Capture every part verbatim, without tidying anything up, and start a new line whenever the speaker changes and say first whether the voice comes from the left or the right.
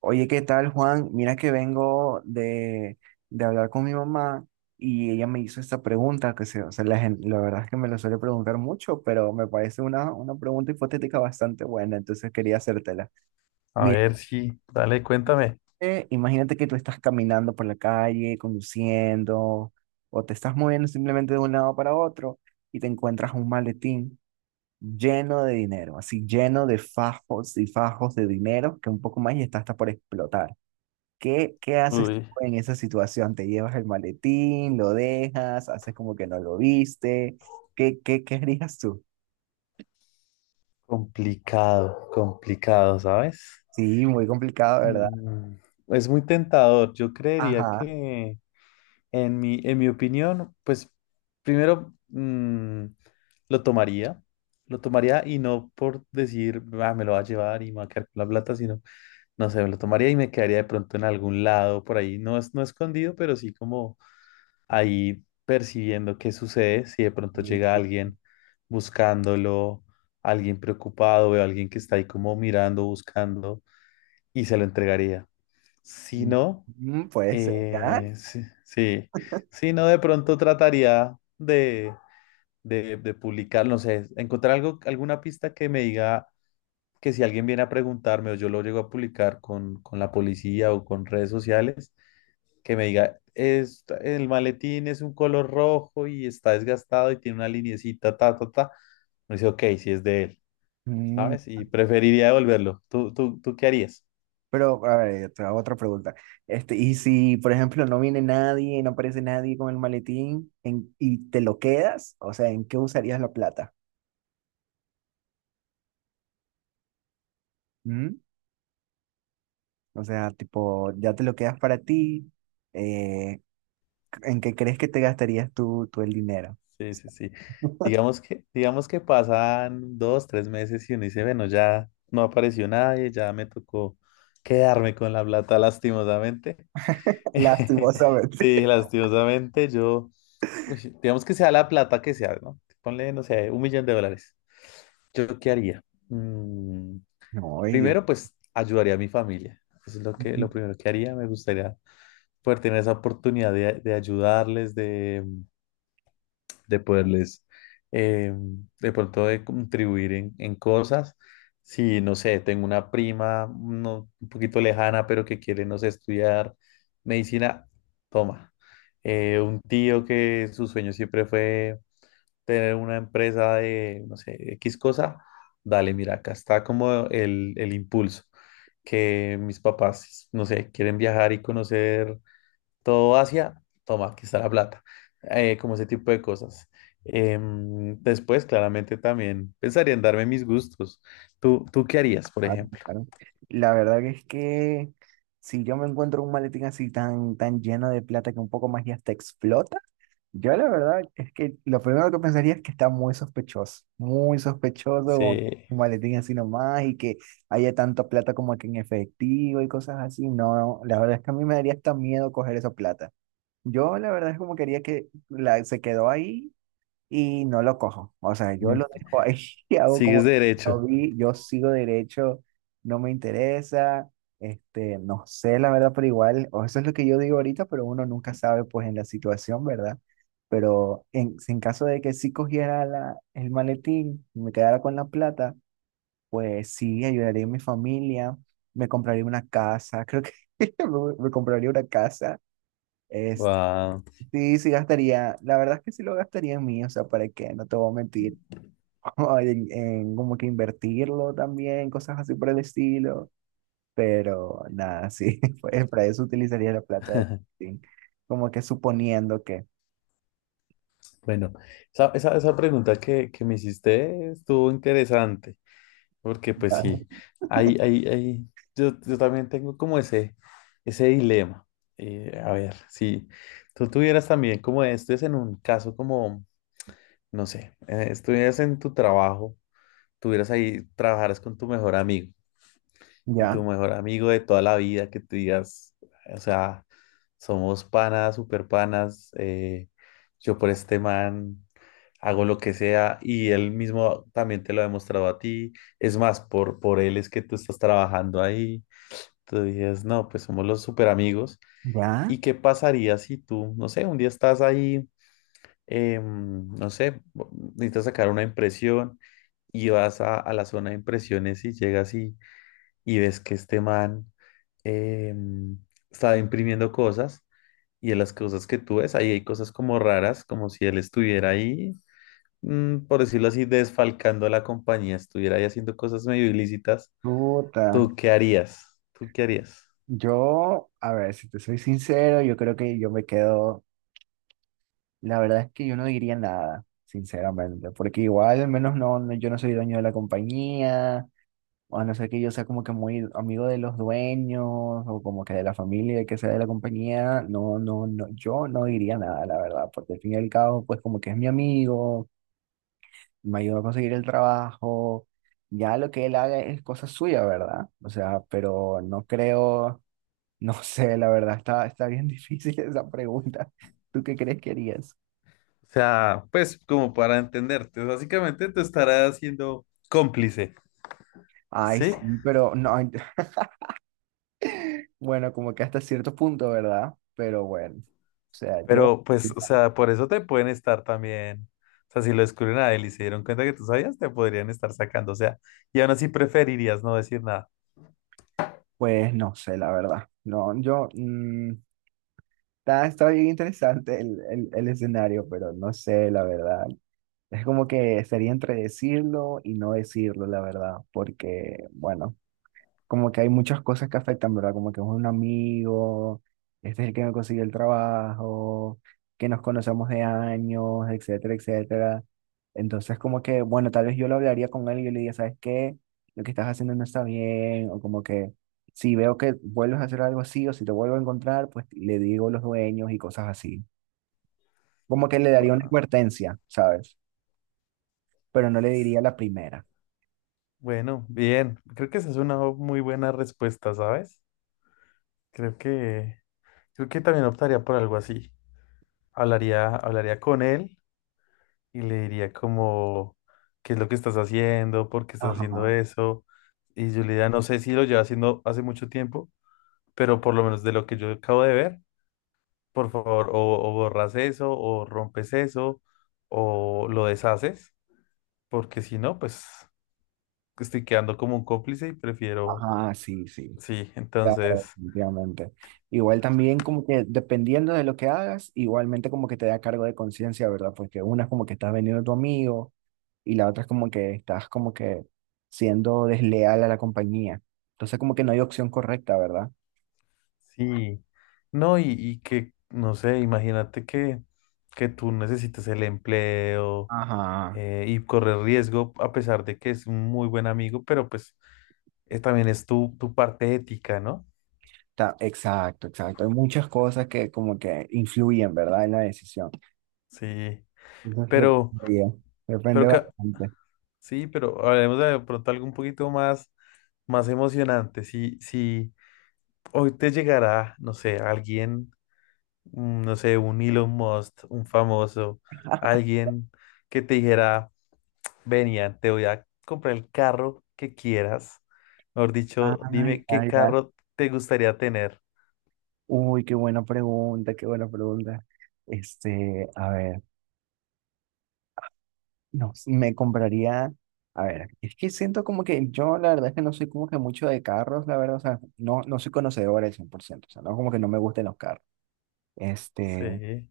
right: Oye, ¿qué tal, Juan? Mira que vengo de, de hablar con mi mamá y ella me hizo esta pregunta, que se, o sea, la, gen- la verdad es que me lo suele preguntar mucho, pero me parece una, una pregunta hipotética bastante buena, entonces quería hacértela.
left: A
right: Mira,
left: ver si, dale, cuéntame.
right: eh, imagínate que tú estás caminando por la calle, conduciendo, o te estás moviendo simplemente de un lado para otro y te encuentras un maletín lleno de dinero, así lleno de fajos y fajos de dinero, que un poco más y está hasta por explotar. ¿Qué, qué haces tú
left: Uy,
right: en esa situación? ¿Te llevas el maletín? ¿Lo dejas? ¿Haces como que no lo viste? ¿Qué, qué, qué harías tú?
left: complicado, complicado, ¿sabes?
right: Sí, muy complicado, ¿verdad?
left: Mm, es muy tentador. Yo creería
right: Ajá.
left: que, en mi, en mi opinión, pues primero mm, lo tomaría, lo tomaría y no por decir, "Ah, me lo va a llevar y me va a quedar con la plata, sino, no sé, me lo tomaría y me quedaría de pronto en algún lado por ahí, no es no escondido, pero sí como ahí percibiendo qué sucede, si de pronto llega
right: Sí,
left: alguien buscándolo, alguien preocupado, veo a alguien que está ahí como mirando, buscando, y se lo entregaría. Si no,
right: mm, puede ser, ¿ya?
left: eh, sí, sí. Si no, de pronto trataría de, de, de publicar, no sé, encontrar algo, alguna pista que me diga que si alguien viene a preguntarme o yo lo llego a publicar con, con la policía o con redes sociales, que me diga, es, el maletín es un color rojo y está desgastado y tiene una liniecita, ta, ta, ta. Me dice, ok, si es de él,
right: Mm,
left: ¿sabes? Y preferiría devolverlo. ¿Tú, tú, tú qué harías?
right: pero, a ver, te hago otra pregunta. Este, y si, por ejemplo, no viene nadie, no aparece nadie con el maletín en- y te lo quedas, o sea, ¿en qué usarías la plata? ¿Mm? O sea, tipo, ya te lo quedas para ti. eh, ¿En qué crees que te gastarías tú, tú el dinero?
left: Sí, sí, sí. Digamos que, digamos que pasan dos, tres meses y uno dice, bueno, ya no apareció nadie, ya me tocó quedarme con la plata, lastimosamente.
right: Lastimosamente.
left: Sí, lastimosamente, yo, uy, digamos que sea la plata que sea, ¿no? Ponle, no sé, un millón de dólares. ¿Yo qué haría? Mm,
right: No, ay, Dios.
left: primero, pues ayudaría a mi familia. Eso es lo que, lo
right: Ujú.
left: primero que haría. Me gustaría poder tener esa oportunidad de, de ayudarles, de, de poderles, eh, de pronto, de contribuir en, en cosas. Si, no sé, tengo una prima no, un poquito lejana, pero que quiere, no sé, estudiar medicina, toma. Eh, un tío que su sueño siempre fue tener una empresa de, no sé, X cosa, dale, mira, acá está como el, el impulso que mis papás, no sé, quieren viajar y conocer todo Asia, toma, aquí está la plata. Eh, como ese tipo de cosas. Em, después, claramente, también pensaría en darme mis gustos. ¿Tú, tú qué harías, por
right: Claro,
left: ejemplo?
right: claro. La verdad que es que si yo me encuentro un maletín así tan, tan lleno de plata que un poco más ya hasta explota, yo la verdad es que lo primero que pensaría es que está muy sospechoso, muy sospechoso, como que
left: Sí.
right: un maletín así nomás y que haya tanta plata como que en efectivo y cosas así. No, la verdad es que a mí me daría hasta miedo coger esa plata. Yo la verdad es como quería que la, se quedó ahí y no lo cojo. O sea, yo lo
left: mm,
right: dejo ahí y hago como
left: Sigues
right: no
left: derecho.
right: vi, yo sigo derecho, no me interesa, este, no sé la verdad, pero igual, o eso es lo que yo digo ahorita, pero uno nunca sabe pues en la situación, ¿verdad? Pero en, en caso de que sí cogiera la, el maletín y me quedara con la plata, pues sí, ayudaría a mi familia, me compraría una casa, creo que me, me compraría una casa. Este,
left: Wow.
right: sí, sí gastaría, la verdad es que sí lo gastaría en mí, o sea, ¿para qué? No te voy a mentir o en, en como que invertirlo también, cosas así por el estilo. Pero nada, sí, pues para eso utilizaría la plata de sí, como que suponiendo que.
left: Bueno, esa, esa, esa pregunta que, que me hiciste estuvo interesante. Porque pues sí,
right: Ujú.
left: hay, hay, hay, yo, yo también tengo como ese, ese dilema. Eh, a ver, si tú tuvieras también como esto es en un caso como, no sé, eh, estuvieras en tu trabajo, tuvieras ahí, trabajaras con tu mejor amigo y
right: Ya,
left: tu mejor amigo de toda la vida que te digas, o sea, somos panas, super panas, eh, yo por este man hago lo que sea y él mismo también te lo ha demostrado a ti. Es más, por, por él es que tú estás trabajando ahí. Tú dices, no, pues somos los super amigos.
right: ya.
left: ¿Y qué pasaría si tú, no sé, un día estás ahí, em, no sé, necesitas sacar una impresión y vas a, a la zona de impresiones y llegas y, y ves que este man em, está imprimiendo cosas? Y de las cosas que tú ves, ahí hay cosas como raras, como si él estuviera ahí mm, por decirlo así, desfalcando a la compañía, estuviera ahí haciendo cosas medio ilícitas,
right: Puta.
left: ¿tú qué harías? ¿Tú qué harías?
right: Yo, a ver, si te soy sincero, yo creo que yo me quedo. La verdad es que yo no diría nada, sinceramente, porque igual, al menos no, no- yo no soy dueño de la compañía. A no ser que yo sea como que muy amigo de los dueños o como que de la familia, que sea de la compañía, no, no, no, yo no diría nada, la verdad, porque al fin y al cabo, pues como que es mi amigo, me ayudó a conseguir el trabajo, ya lo que él haga es cosa suya, ¿verdad? O sea, pero no creo, no sé, la verdad, está, está bien difícil esa pregunta. ¿Tú qué crees que harías?
left: O sea, pues como para entenderte, básicamente te estarás siendo cómplice,
right: Ay,
left: ¿sí?
right: sí, pero no, ay, bueno, como que hasta cierto punto, ¿verdad? Pero bueno, o sea, yo...
left: Pero pues, o sea, por eso te pueden estar también, o sea, si lo descubren a él y se dieron cuenta que tú sabías, te podrían estar sacando, o sea, y aún así preferirías no decir nada.
right: Pues no sé, la verdad. No, yo mm, está, está bien interesante el, el, el escenario, pero no sé, la verdad. Es como que sería entre decirlo y no decirlo, la verdad, porque, bueno, como que hay muchas cosas que afectan, ¿verdad? Como que es un amigo, este es el que me consiguió el trabajo, que nos conocemos de años, etcétera, etcétera. Entonces, como que, bueno, tal vez yo lo hablaría con él y yo le diría, ¿sabes qué? Lo que estás haciendo no está bien, o como que si veo que vuelves a hacer algo así o si te vuelvo a encontrar, pues le digo a los dueños y cosas así. Como que le daría una
left: Guau.
right: advertencia, ¿sabes? Pero no le diría la primera.
left: Bueno, bien. Creo que esa es una muy buena respuesta, ¿sabes? Creo que, creo que también optaría por algo así. Hablaría, hablaría con él y le diría como, ¿qué es lo que estás haciendo? ¿Por qué estás haciendo
right: Ajá,
left: eso? Y yo le diría, no sé si lo lleva haciendo hace mucho tiempo, pero por lo menos de lo que yo acabo de ver, por favor, o, o borras eso, o rompes eso, o lo deshaces, porque si no, pues estoy quedando como un cómplice y prefiero,
right: ajá, sí, sí.
left: sí,
right: Claro,
left: entonces,
right: definitivamente. Igual también como que dependiendo de lo que hagas, igualmente como que te da cargo de conciencia, ¿verdad? Porque una es como que estás vendiendo a tu amigo y la otra es como que estás como que siendo desleal a la compañía. Entonces como que no hay opción correcta, ¿verdad?
left: sí, no, y, y que, no sé, imagínate que, que tú necesitas el empleo
right: Ajá.
left: eh, y correr riesgo, a pesar de que es un muy buen amigo, pero pues eh, también es tu, tu parte ética, ¿no?
right: Ta- exacto, exacto. Hay muchas cosas que como que influyen, ¿verdad? En la decisión.
left: Sí,
right: Entonces
left: pero,
right: depende, depende
left: pero ca-
right: bastante.
left: sí, pero hablemos de pronto algo un poquito más, más emocionante. Si, si hoy te llegará, no sé, alguien, mm, no sé, un Elon Musk, un famoso, alguien que te dijera, venía, te voy a comprar el carro que quieras. Mejor dicho,
right: Ay,
left: dime qué
right: ay, ay.
left: carro te gustaría tener.
right: Uy, qué buena pregunta, qué buena pregunta. Este, a ver. No, me compraría, a ver, es que siento como que yo la verdad es que no soy como que mucho de carros, la verdad, o sea, no, no soy conocedor al cien por ciento, o sea, no como que no me gusten los carros. Este,
left: Sí,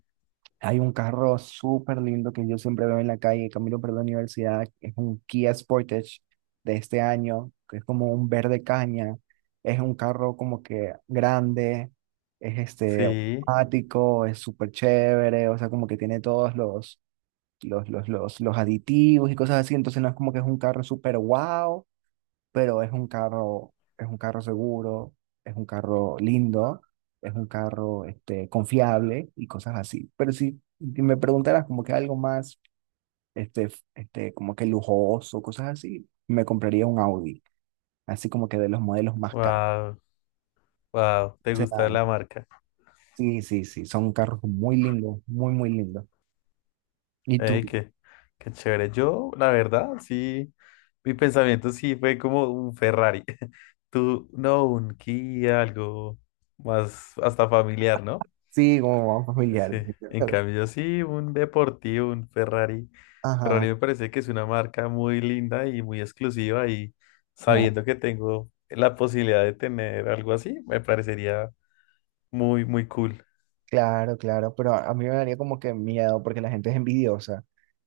right: hay un carro súper lindo que yo siempre veo en la calle, camino por la universidad, es un Kia Sportage de este año, que es como un verde caña, es un carro como que grande, es este
left: sí,
right: automático, es súper chévere, o sea, como que tiene todos los los, los, los, los aditivos y cosas así, entonces no es como que es un carro súper wow, pero es un carro, es un carro seguro, es un carro lindo, es un carro este, confiable y cosas así. Pero si si me preguntaras como que algo más, este, este, como que lujoso, cosas así, me compraría un Audi, así como que de los modelos más caros.
left: wow, wow, te gusta
right: O
left: la marca.
right: sí, sí, sí, son carros muy lindos, muy, muy lindos. Y tú,
left: Ey, qué, qué chévere. Yo, la verdad, sí, mi pensamiento sí fue como un Ferrari. Tú, no, un Kia, algo más hasta familiar, ¿no?
right: sí, como vamos familiar.
left: Sí, en
right: Pero,
left: cambio yo sí, un deportivo, un Ferrari.
right: ajá,
left: Ferrari me parece que es una marca muy linda y muy exclusiva y
right: no.
left: sabiendo que tengo la posibilidad de tener algo así, me parecería muy, muy cool.
right: Claro, claro, pero a a mí me daría como que miedo porque la gente es envidiosa.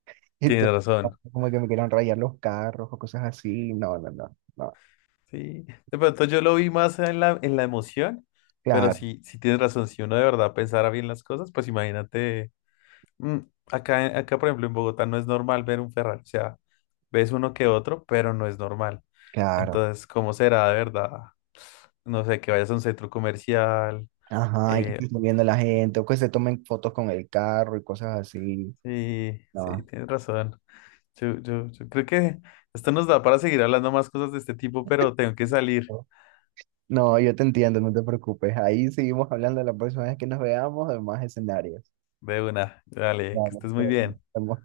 left: Tienes
right: Entonces,
left: razón.
right: como que me quieran rayar los carros o cosas así. No, no, no, no.
left: Sí, de pronto yo lo vi más en la, en la emoción, pero
right: Claro,
left: sí, sí tienes razón, si uno de verdad pensara bien las cosas, pues imagínate, mm, acá, en- acá por ejemplo en Bogotá no es normal ver un Ferrari, o sea, ves uno que otro, pero no es normal.
right: claro.
left: Entonces, ¿cómo será de verdad? No sé, que vayas a un centro comercial.
right: Ajá, y que
left: eh,
right: estén viendo la gente o que se tomen fotos con el carro y cosas así.
left: sí, sí,
right: No,
left: tienes razón. Yo, yo, yo creo que esto nos da para seguir hablando más cosas de este tipo, pero tengo que salir
right: no, no, yo te entiendo, no te preocupes. Ahí seguimos hablando la próxima vez que nos veamos de más escenarios.
left: de una. Dale, que
right: Vale,
left: estés muy
right: pues,
left: bien.
right: estamos